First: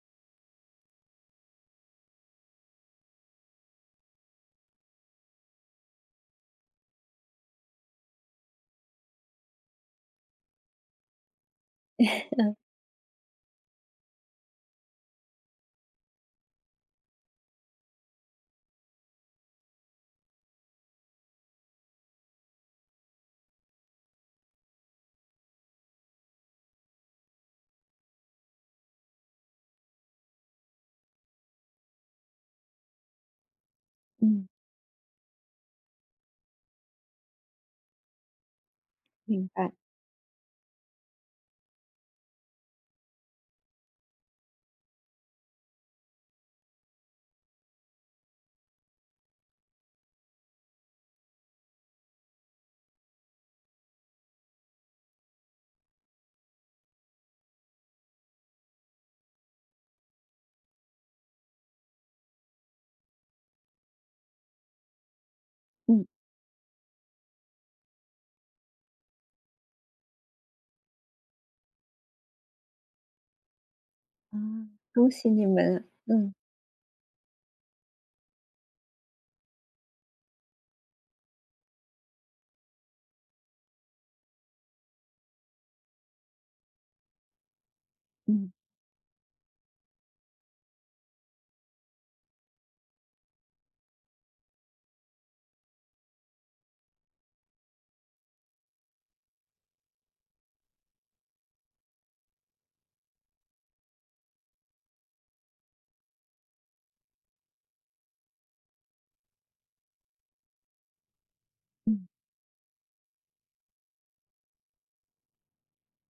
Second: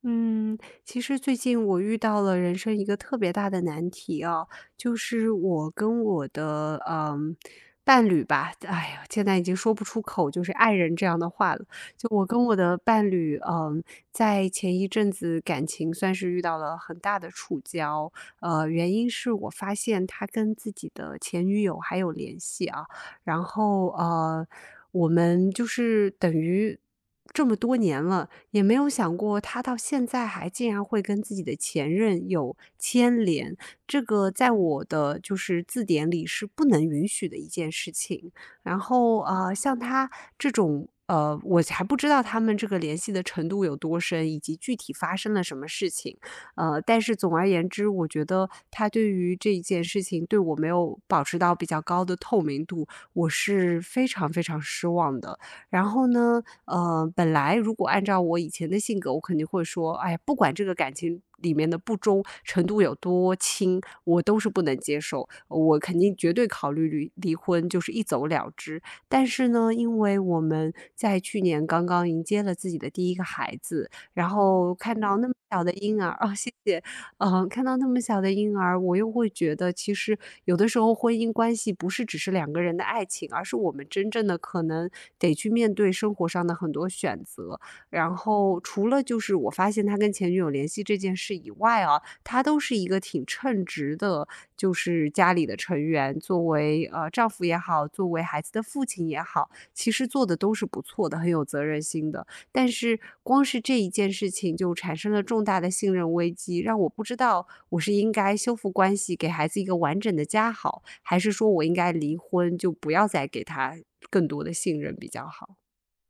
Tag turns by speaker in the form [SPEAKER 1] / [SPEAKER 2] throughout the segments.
[SPEAKER 1] 嗯，其实最近我遇到了人生一个特别大的难题哦，就是我跟我的伴侣吧，哎呀，现在已经说不出口就是爱人这样的话了。就我 跟我
[SPEAKER 2] 嗯
[SPEAKER 1] 的伴侣，在前一阵子感情算是遇到了很大的触礁。原因是我发现他跟自己的前女友还有联系啊。然后我们就是等于这么多年了，也没有想过他到现在还竟然会跟自己的前任有牵连，这个
[SPEAKER 2] 嗯，
[SPEAKER 1] 在我的就是字典里是不能允许的一件事情。然后
[SPEAKER 2] 明白，
[SPEAKER 1] 像他这种。我还不知道他们这个联系的程度有多深，以及具体发生了什么事情。但是总而言之，我觉得他对于这一件事情对我没有保持到比较高的透明度，我是非常非常失望的。然后呢，本来如果按照我以前的性格，我肯定会说，哎呀，不管这个感情里面的不忠程度有多轻，我都是不能接受，我肯
[SPEAKER 2] 嗯，
[SPEAKER 1] 定绝对考虑离婚，就是一走了之。但是呢，因为我们在去年刚刚迎接了自己的第一个孩子，然
[SPEAKER 2] 啊，
[SPEAKER 1] 后看
[SPEAKER 2] 恭
[SPEAKER 1] 到那
[SPEAKER 2] 喜
[SPEAKER 1] 么
[SPEAKER 2] 你
[SPEAKER 1] 小的
[SPEAKER 2] 们，
[SPEAKER 1] 婴儿，啊、
[SPEAKER 2] 嗯
[SPEAKER 1] 谢谢。嗯，看到那么小的婴儿，我又会觉得，其实有的时候婚姻关系不是只是两个人的爱情，而是我们真正的可能得去面对生活上的很多选择。然
[SPEAKER 2] 嗯
[SPEAKER 1] 后除了就是我发现他跟前女友联系这件事以外啊，他都是一个挺称职的，就是家里的成员，作为丈夫也好，作为孩子的父亲也好，其实做的都是不错的，很有责任心的。但是光是这一件事情就产生了重大的信任危机，让我不知道我是应该修复关系，给孩子一个完整的家好，还是说我应该离婚，就不要再给他更多的信任比较好？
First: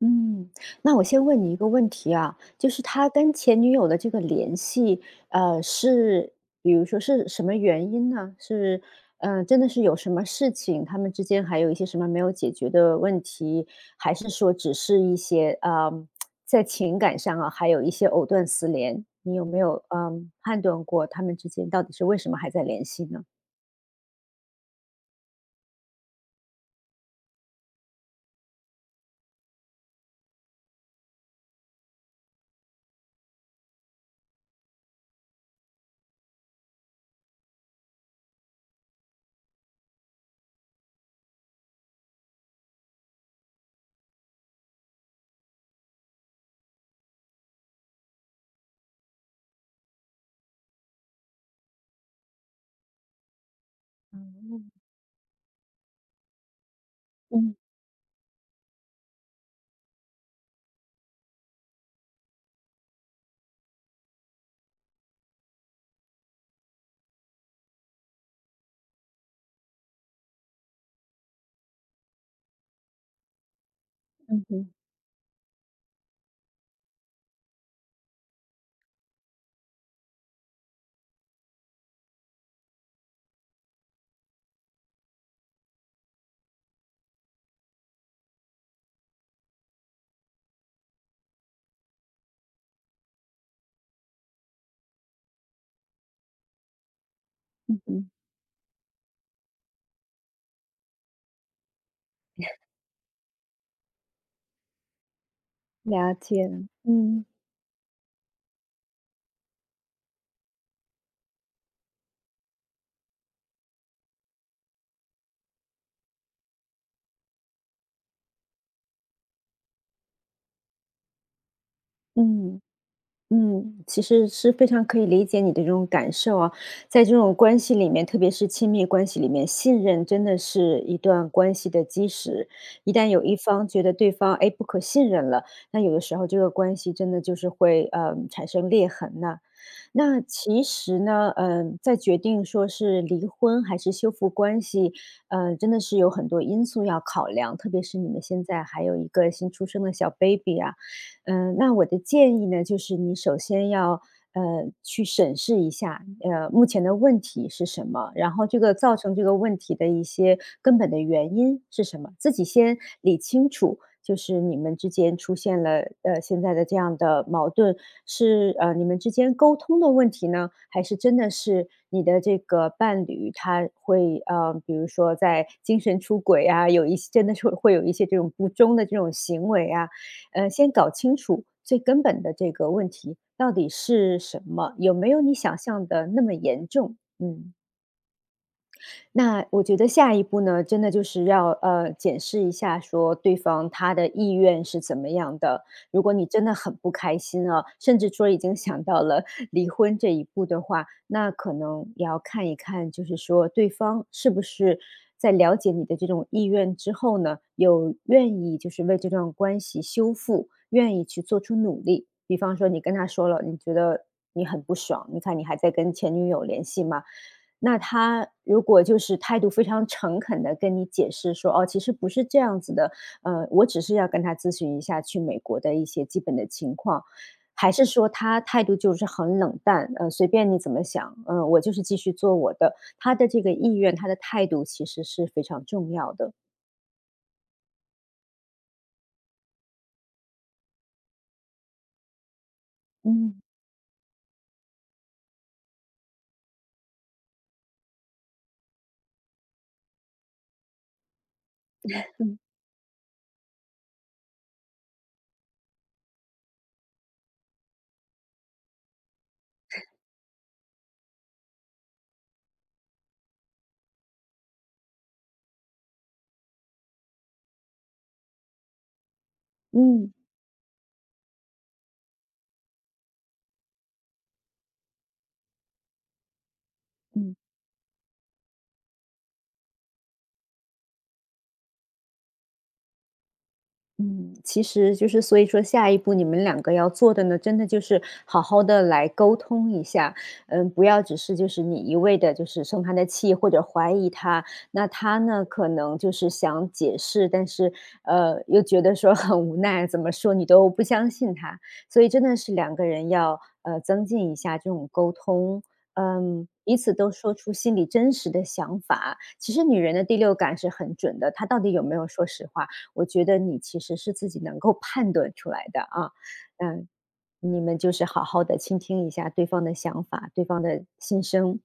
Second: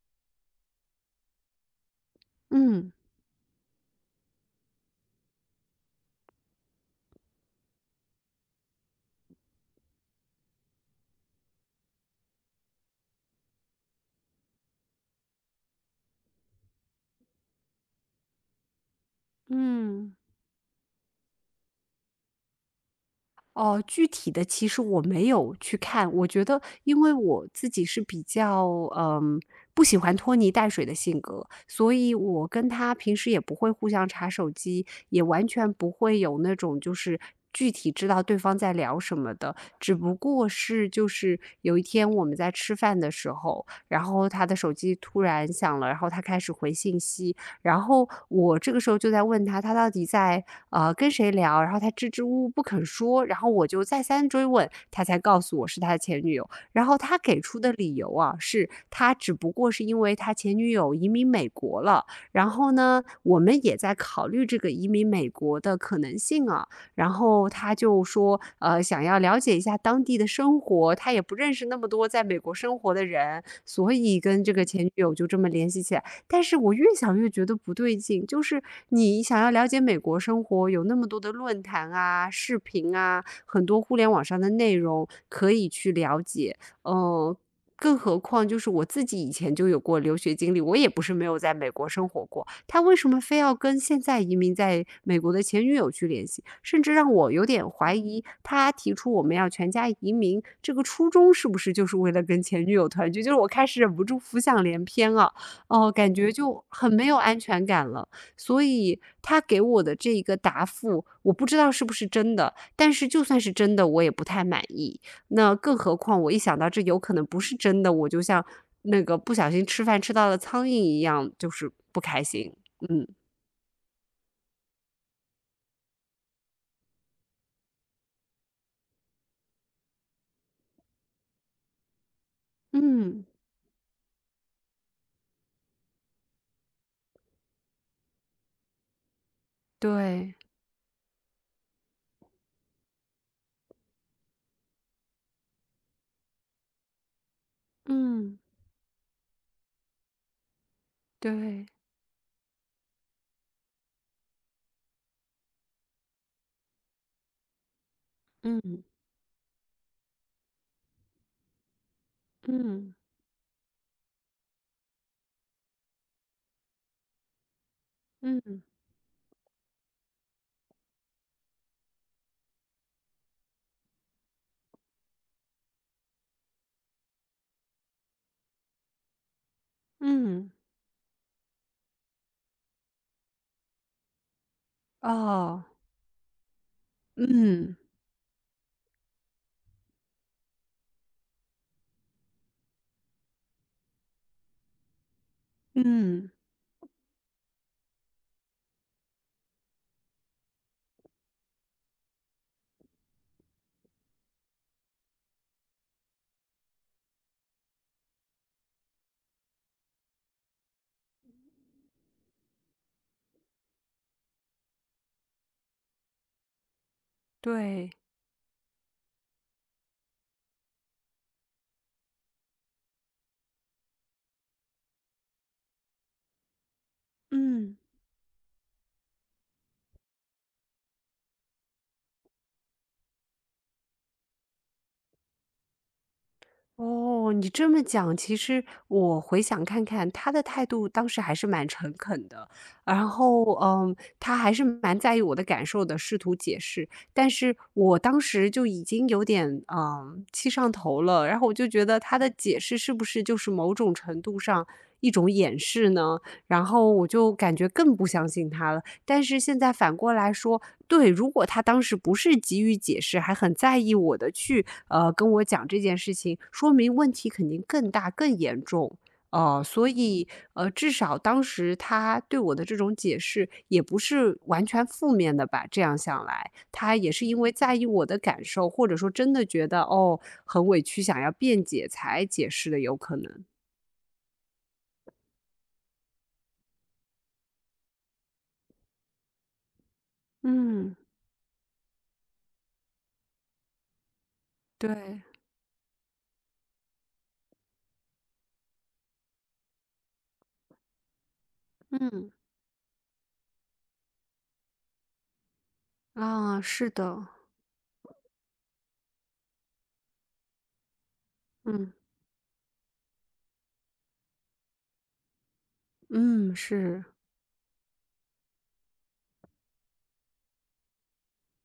[SPEAKER 2] 嗯。那我先问你一个问题啊，就是
[SPEAKER 1] 嗯。
[SPEAKER 2] 他跟前女友的这个联系，是比如说是什么原因呢？是，真的是有什么事情，他们之间还有一些什么没有解决的问题，还是说只是一些，在情感上啊，还有一些藕断丝连？你有没有，
[SPEAKER 1] 嗯。
[SPEAKER 2] 判断过他们之间到底是为什么还在联系呢？
[SPEAKER 1] 哦，具体的其实我没有去看，我觉得因为我自己是比较，嗯，不喜欢拖泥带水的性格，所以我跟他平时也不会互相查手机，也完全不会有那种就是具体知道对方在聊什么的，只不过是就是有一天我们在吃饭的时候，然后他的手机突然响了，然后他开始回信息，然后我这个时候就在问他，他到底在跟谁聊？然后他支支吾吾不肯说，然后我就再三追问，
[SPEAKER 2] 嗯
[SPEAKER 1] 他才告诉我是他的前女友。然后他给
[SPEAKER 2] 嗯。
[SPEAKER 1] 出的理由啊，是他只不过是因为他前女友移民美国了。然后呢，我们也在考虑这个移民美国的可能性啊。然后他就说，想要了解一下当地的生活，他也不认识那么多在美国生活的人，所以跟
[SPEAKER 2] 嗯
[SPEAKER 1] 这个
[SPEAKER 2] 嗯
[SPEAKER 1] 前女友就这么联系起来。但是我越想越觉得不对劲，就是你想要了解美国生活，有那么多的论坛啊、视频啊，很多互联网上的内容可以去了解。嗯。更何况，就是我自己以前就有过留学经历，我也不是没有在美国生活过。他为什么非要跟现在移民在美国的前女友去联系？甚至让我有点
[SPEAKER 2] 嗯
[SPEAKER 1] 怀
[SPEAKER 2] 哼，
[SPEAKER 1] 疑，他提出我们要全家移民这个初衷是不是就是为了跟前女友团聚？就是我开始忍不住浮想联翩啊。哦，感
[SPEAKER 2] 了
[SPEAKER 1] 觉
[SPEAKER 2] 解了
[SPEAKER 1] 就很没有
[SPEAKER 2] 嗯，
[SPEAKER 1] 安全感了。所以他给我的这一个答复，我不知道是不是真的，但是就算是真的，我也不太满意。那更何况我一想到这有可能不是真的，我就像那个不小心吃饭吃到了苍蝇一样，就是不开心。
[SPEAKER 2] 嗯，
[SPEAKER 1] 嗯。
[SPEAKER 2] 其实是非常可以理解你的这种感受啊。在这种关系里面，特别是亲密关系里面，信任真的是一段关系的基石。一旦有
[SPEAKER 1] 嗯，
[SPEAKER 2] 一方觉得对方，哎，不可信任了，那有的时候这个关系真的就是会，产生裂痕呐。那
[SPEAKER 1] 对。
[SPEAKER 2] 其实呢，在决定说是离婚还是修复关系，真的是有很多因素要考量，特别是你们
[SPEAKER 1] 嗯，
[SPEAKER 2] 现在还有一个新出生的小 baby 啊，
[SPEAKER 1] 对。
[SPEAKER 2] 那我的建议呢，就是你首先要。呃，去审视一下，目前的问题是什么，然后这个
[SPEAKER 1] 嗯。
[SPEAKER 2] 造成这个问题的一些根本的原因是什么，自己先
[SPEAKER 1] 嗯。
[SPEAKER 2] 理清楚，就是你们之间出现了，现在的这样的矛盾，是，
[SPEAKER 1] 嗯。
[SPEAKER 2] 你们之间沟通的问题呢？还是真的是你的这个伴侣他会，比如说在精神出轨啊，有一些真的是会有一些这种不忠的这种行为啊，
[SPEAKER 1] 嗯。
[SPEAKER 2] 先搞清楚最根本的这个问题到底是什么，有没有你想
[SPEAKER 1] 哦。
[SPEAKER 2] 象的那么严重？嗯。
[SPEAKER 1] 嗯。
[SPEAKER 2] 那我觉得下一步呢，真的就是要检视一下，说对方他的意愿是怎么样的。如果你
[SPEAKER 1] 嗯。
[SPEAKER 2] 真的很不开心啊，甚至说已经想到了 离婚这一步的话，那可能也要看一看，就是说对方是不是在了解你的这种意愿之后呢，有愿意就是为这段关系修复，愿意去做出努力。比方说，你跟他说了，你觉得你很不爽，你看你还在跟前女友联系吗？那
[SPEAKER 1] 对。
[SPEAKER 2] 他如果就是态度非常诚恳的跟你解释说："哦，其实不是这样子的，我只是要跟他咨询一下去美国的一些基本的情况。"还
[SPEAKER 1] 嗯。
[SPEAKER 2] 是说他态度就是很冷淡，随便你怎么想，我就是继续做我的。他的这个意愿，他的态度其实是非常重要的。
[SPEAKER 1] 哦，你这么讲，其实我回想看看，他的态度当时还是蛮诚恳的。然
[SPEAKER 2] 嗯
[SPEAKER 1] 后，他还是蛮在意我的感受的，试图解释。但是我当时就已经有点，气上头了，然后我就觉得他的解释是不是就是某种程度上一种掩饰呢？然后我就感觉更不相信他了。但是现在反过来说，对，如果他当时不是急于解释，还很在意我的去跟我讲这件事情，说明问题肯定更大更严重。所
[SPEAKER 2] 嗯
[SPEAKER 1] 以至少当时他对我的这种解释也不是完全负面的吧？这样想来，他也是
[SPEAKER 2] 嗯。
[SPEAKER 1] 因为在意我的感受，或者说真的觉得哦很委屈，想要辩解才解释的，有可能。
[SPEAKER 2] 嗯，其实就是所以说下一步你们两个要做的呢，真的就是好好的来沟通一下，不
[SPEAKER 1] 嗯，
[SPEAKER 2] 要只是就是你一味的就是生他的气或者怀疑他，那他
[SPEAKER 1] 对。
[SPEAKER 2] 呢可能就是想解释，但是，又觉得说很无奈，怎么说你都不相信他，所以真
[SPEAKER 1] 嗯。
[SPEAKER 2] 的是两个人要，增进一下这种沟通，
[SPEAKER 1] 啊，
[SPEAKER 2] 彼
[SPEAKER 1] 是
[SPEAKER 2] 此都
[SPEAKER 1] 的。
[SPEAKER 2] 说出心里真实的想法。其实女人的第六感是很准的，她到底有
[SPEAKER 1] 嗯。
[SPEAKER 2] 没有说实话，我觉得你其实是自己能够判断出来的啊。
[SPEAKER 1] 嗯
[SPEAKER 2] 嗯，
[SPEAKER 1] 是。
[SPEAKER 2] 你们就是好好的倾听一下对方的想法，对方的心声。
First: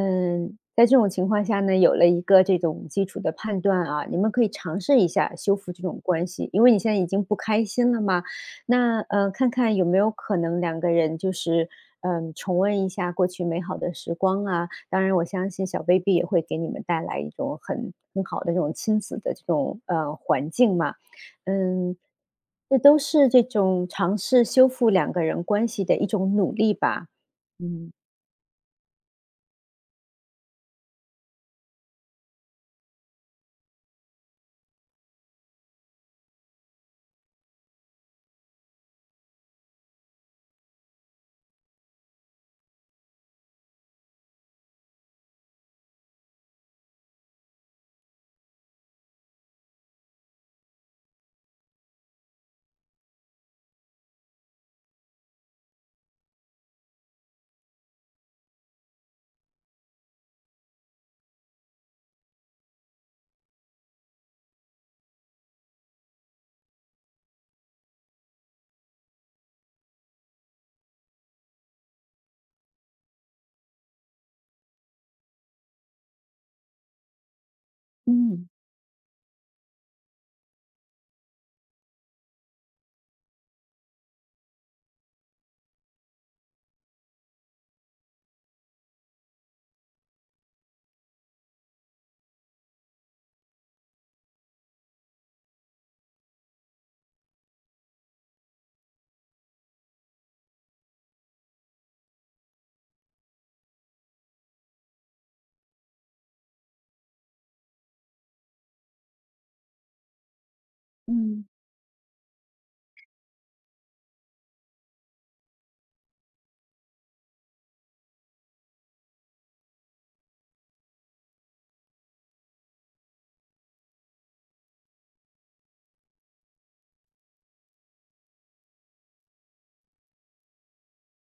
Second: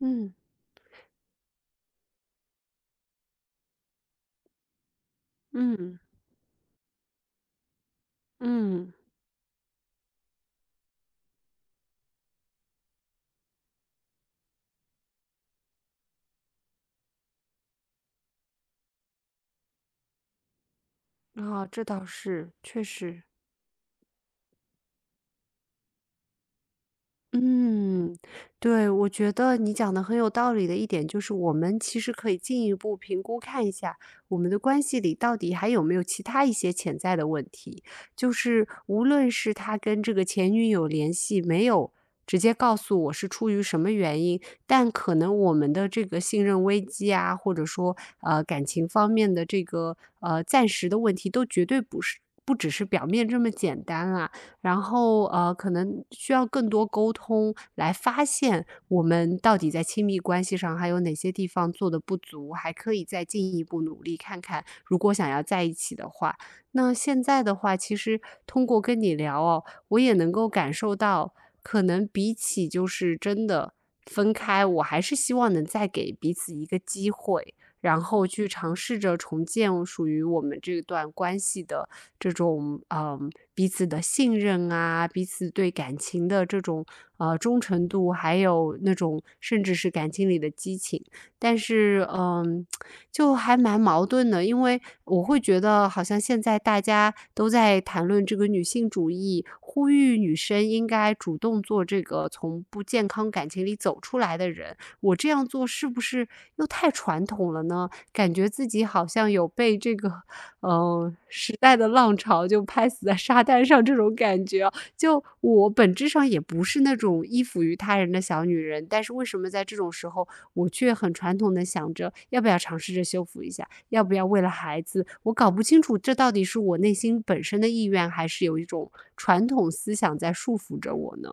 [SPEAKER 1] 嗯。
[SPEAKER 2] 在这种情况下呢，有了一个这种基础的判断啊，你们可以尝试一下修复这
[SPEAKER 1] 嗯。
[SPEAKER 2] 种关系，因为你现在已经不开心了嘛。
[SPEAKER 1] 嗯。
[SPEAKER 2] 那看看有没有可能两个人就是重温一下过去美好的时光啊，当然，我相信小 baby 也会给你们带来一种很很好的这种亲子的这种环境嘛，
[SPEAKER 1] 啊，这
[SPEAKER 2] 嗯，
[SPEAKER 1] 倒是，
[SPEAKER 2] 这
[SPEAKER 1] 确
[SPEAKER 2] 都
[SPEAKER 1] 实。
[SPEAKER 2] 是这种尝试修复两个人关系的一种努力吧，嗯
[SPEAKER 1] 嗯，对，我觉得你讲的很有道理的一点就是，我们其实可以进一步评估看一下，我们的关系里到底还有没有其他一些潜在的问题。就是无论是他跟这个前女友联系没有直接告诉我是出于什么原因，但可能我们的这个信任危机啊，或者说感情方面的这个暂时的问题，都绝对不是不只是表面这么简单啦、然后可能需要更多沟通来发现我们到底在亲密关系上还有哪些地方做的不足，还可以再进一步努力看看。如果想要在一起的话，那现在的话，其实通过跟你聊哦，我也能够感受到，可能比起就是真的分开，我还是希望能再给彼此一个机会。然后去
[SPEAKER 2] 嗯
[SPEAKER 1] 尝试着重建属于我们这段关系的这种彼此的信任啊，彼此对感情的这种忠诚度，还有那种甚至是感情里的激情。但是就还蛮矛盾的，因为我会觉得好像现在大家都在谈论这个女性主义，呼吁女生应该主动做这个从不健康感情里走出来的人。我这样做是不是又太传统了呢？感觉自己好像有被这个，
[SPEAKER 2] 嗯。
[SPEAKER 1] 时代的浪潮就拍死在沙滩上这种感觉啊。就我本质上也不是那种依附于他人的小女人，但是为什么在这种时候，我却很传统的想着要不要尝试着修复一下，要不要为了孩子？我搞不清楚这到底是我内心本身的意愿，还是有一种传统思想在束缚着我呢？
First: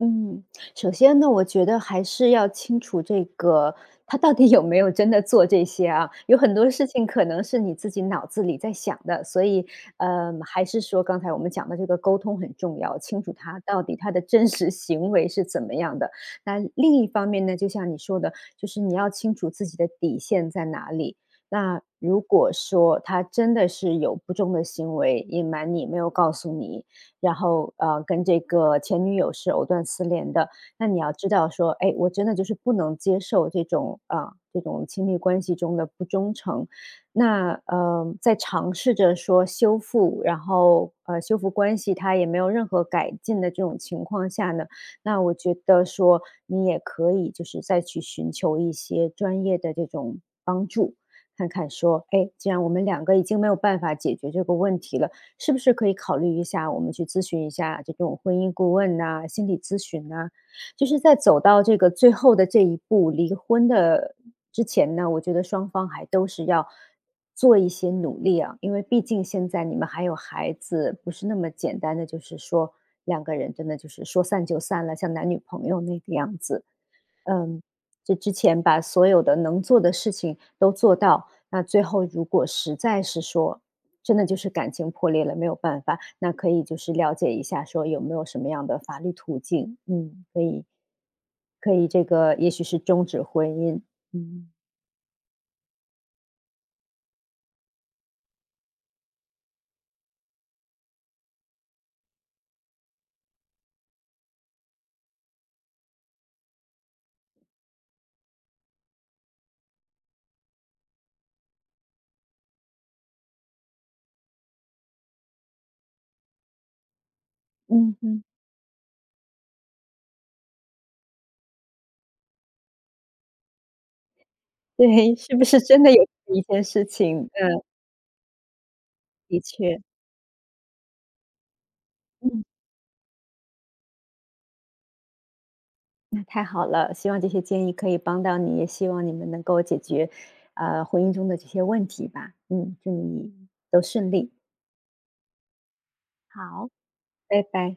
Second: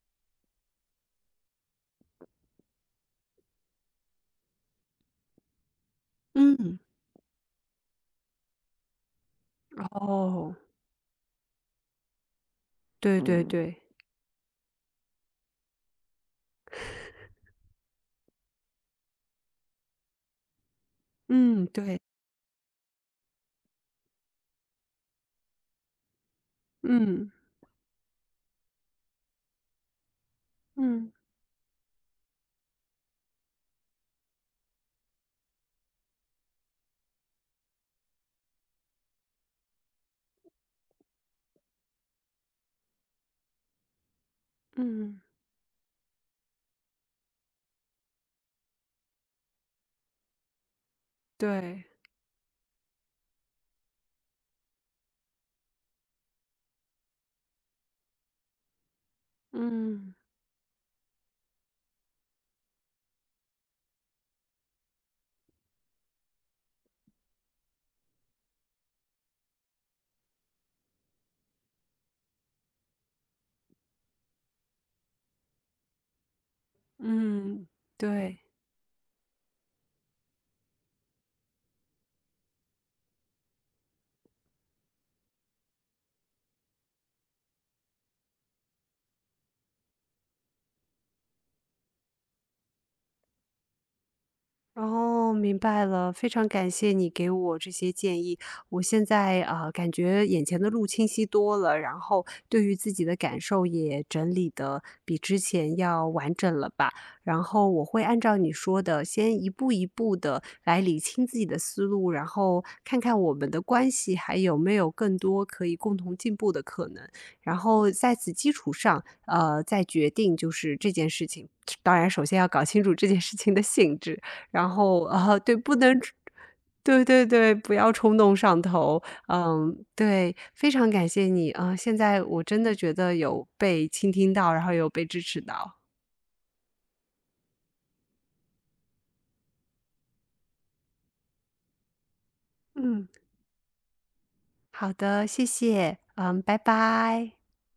[SPEAKER 2] 嗯，首先呢，我觉得还是要清楚这个他到底有没有真的做这些啊？有很多
[SPEAKER 1] 嗯。
[SPEAKER 2] 事情可能是你自己脑子里在想的，所以，
[SPEAKER 1] 哦，
[SPEAKER 2] 还是说刚才我们讲的这个沟通很重要，
[SPEAKER 1] 对
[SPEAKER 2] 清楚
[SPEAKER 1] 对嗯
[SPEAKER 2] 他
[SPEAKER 1] 对。
[SPEAKER 2] 到底他的真实行为是怎么样的。那另一方面呢，就像你说的，就是你要清楚自己的底线在哪里。
[SPEAKER 1] 嗯，
[SPEAKER 2] 那
[SPEAKER 1] 对。
[SPEAKER 2] 如果说他真的是有不忠的行为，隐瞒你，没有告诉你，
[SPEAKER 1] 嗯。
[SPEAKER 2] 然后跟这个前女友是藕断丝连的。那你要知道说，哎，我真的就是不能接受这种啊、这种亲密关系中的不忠诚。那在尝试着说修复，然后修复关系，它也没有任何改进的这种情况下呢，
[SPEAKER 1] 嗯，
[SPEAKER 2] 那我觉得说你也可以就是再去寻求一些专业的这种帮助。看看
[SPEAKER 1] 对。
[SPEAKER 2] 说，哎，既然我们两个已经没有办法解决这个问题了，是不是可以考虑一下，我们去咨询一下这种婚姻顾问呐、心理咨询
[SPEAKER 1] 嗯。
[SPEAKER 2] 呐、就是在走到这个最后的这一步，离婚的之前呢，我觉得双方还都是要做一些努力啊，因为毕竟现在你们还有孩子，不是那么简单的，就是说两个人真的就是说散就散了，像男女朋友那个样子。嗯，
[SPEAKER 1] 嗯，
[SPEAKER 2] 这之
[SPEAKER 1] 对。
[SPEAKER 2] 前把所有的能做的事情都做到，那最后如果实在是说，真的就是感情破裂了，没有办法，那可以就是了解一下，说有没有什么样的法律途径，可以可以这个也许是终止婚姻，嗯
[SPEAKER 1] 哦，明白了，非常感谢你给我这些建议。我现在啊，感觉眼前的路清晰多了，然后对于自己的感受也整理的比之前要完整了吧。然后我会按照你说的，先一步一步的来理清自己的思路，然后看看我们的关系还有没有更多可以共同进步的可能。然后
[SPEAKER 2] 嗯
[SPEAKER 1] 在
[SPEAKER 2] 嗯，
[SPEAKER 1] 此基础上，再决定就是这件事情。当然，首先要搞清楚这件事情的性质。然后
[SPEAKER 2] 对，是
[SPEAKER 1] 啊，
[SPEAKER 2] 不
[SPEAKER 1] 对，
[SPEAKER 2] 是
[SPEAKER 1] 不
[SPEAKER 2] 真的
[SPEAKER 1] 能
[SPEAKER 2] 有这么一件事
[SPEAKER 1] 对
[SPEAKER 2] 情？
[SPEAKER 1] 对对，
[SPEAKER 2] 嗯，
[SPEAKER 1] 不要冲动上头。
[SPEAKER 2] 的
[SPEAKER 1] 嗯，
[SPEAKER 2] 确。
[SPEAKER 1] 对，非常感谢你啊，现在我
[SPEAKER 2] 嗯。
[SPEAKER 1] 真的觉得有被倾听到，然后有被支持到。
[SPEAKER 2] 那太好了，希望这些建议可以帮到你，也希望你们能够解决，婚姻中的这些问题吧。嗯，祝
[SPEAKER 1] 嗯，
[SPEAKER 2] 你都顺利。
[SPEAKER 1] 好的，谢谢，嗯，拜
[SPEAKER 2] 好，
[SPEAKER 1] 拜。
[SPEAKER 2] 拜拜。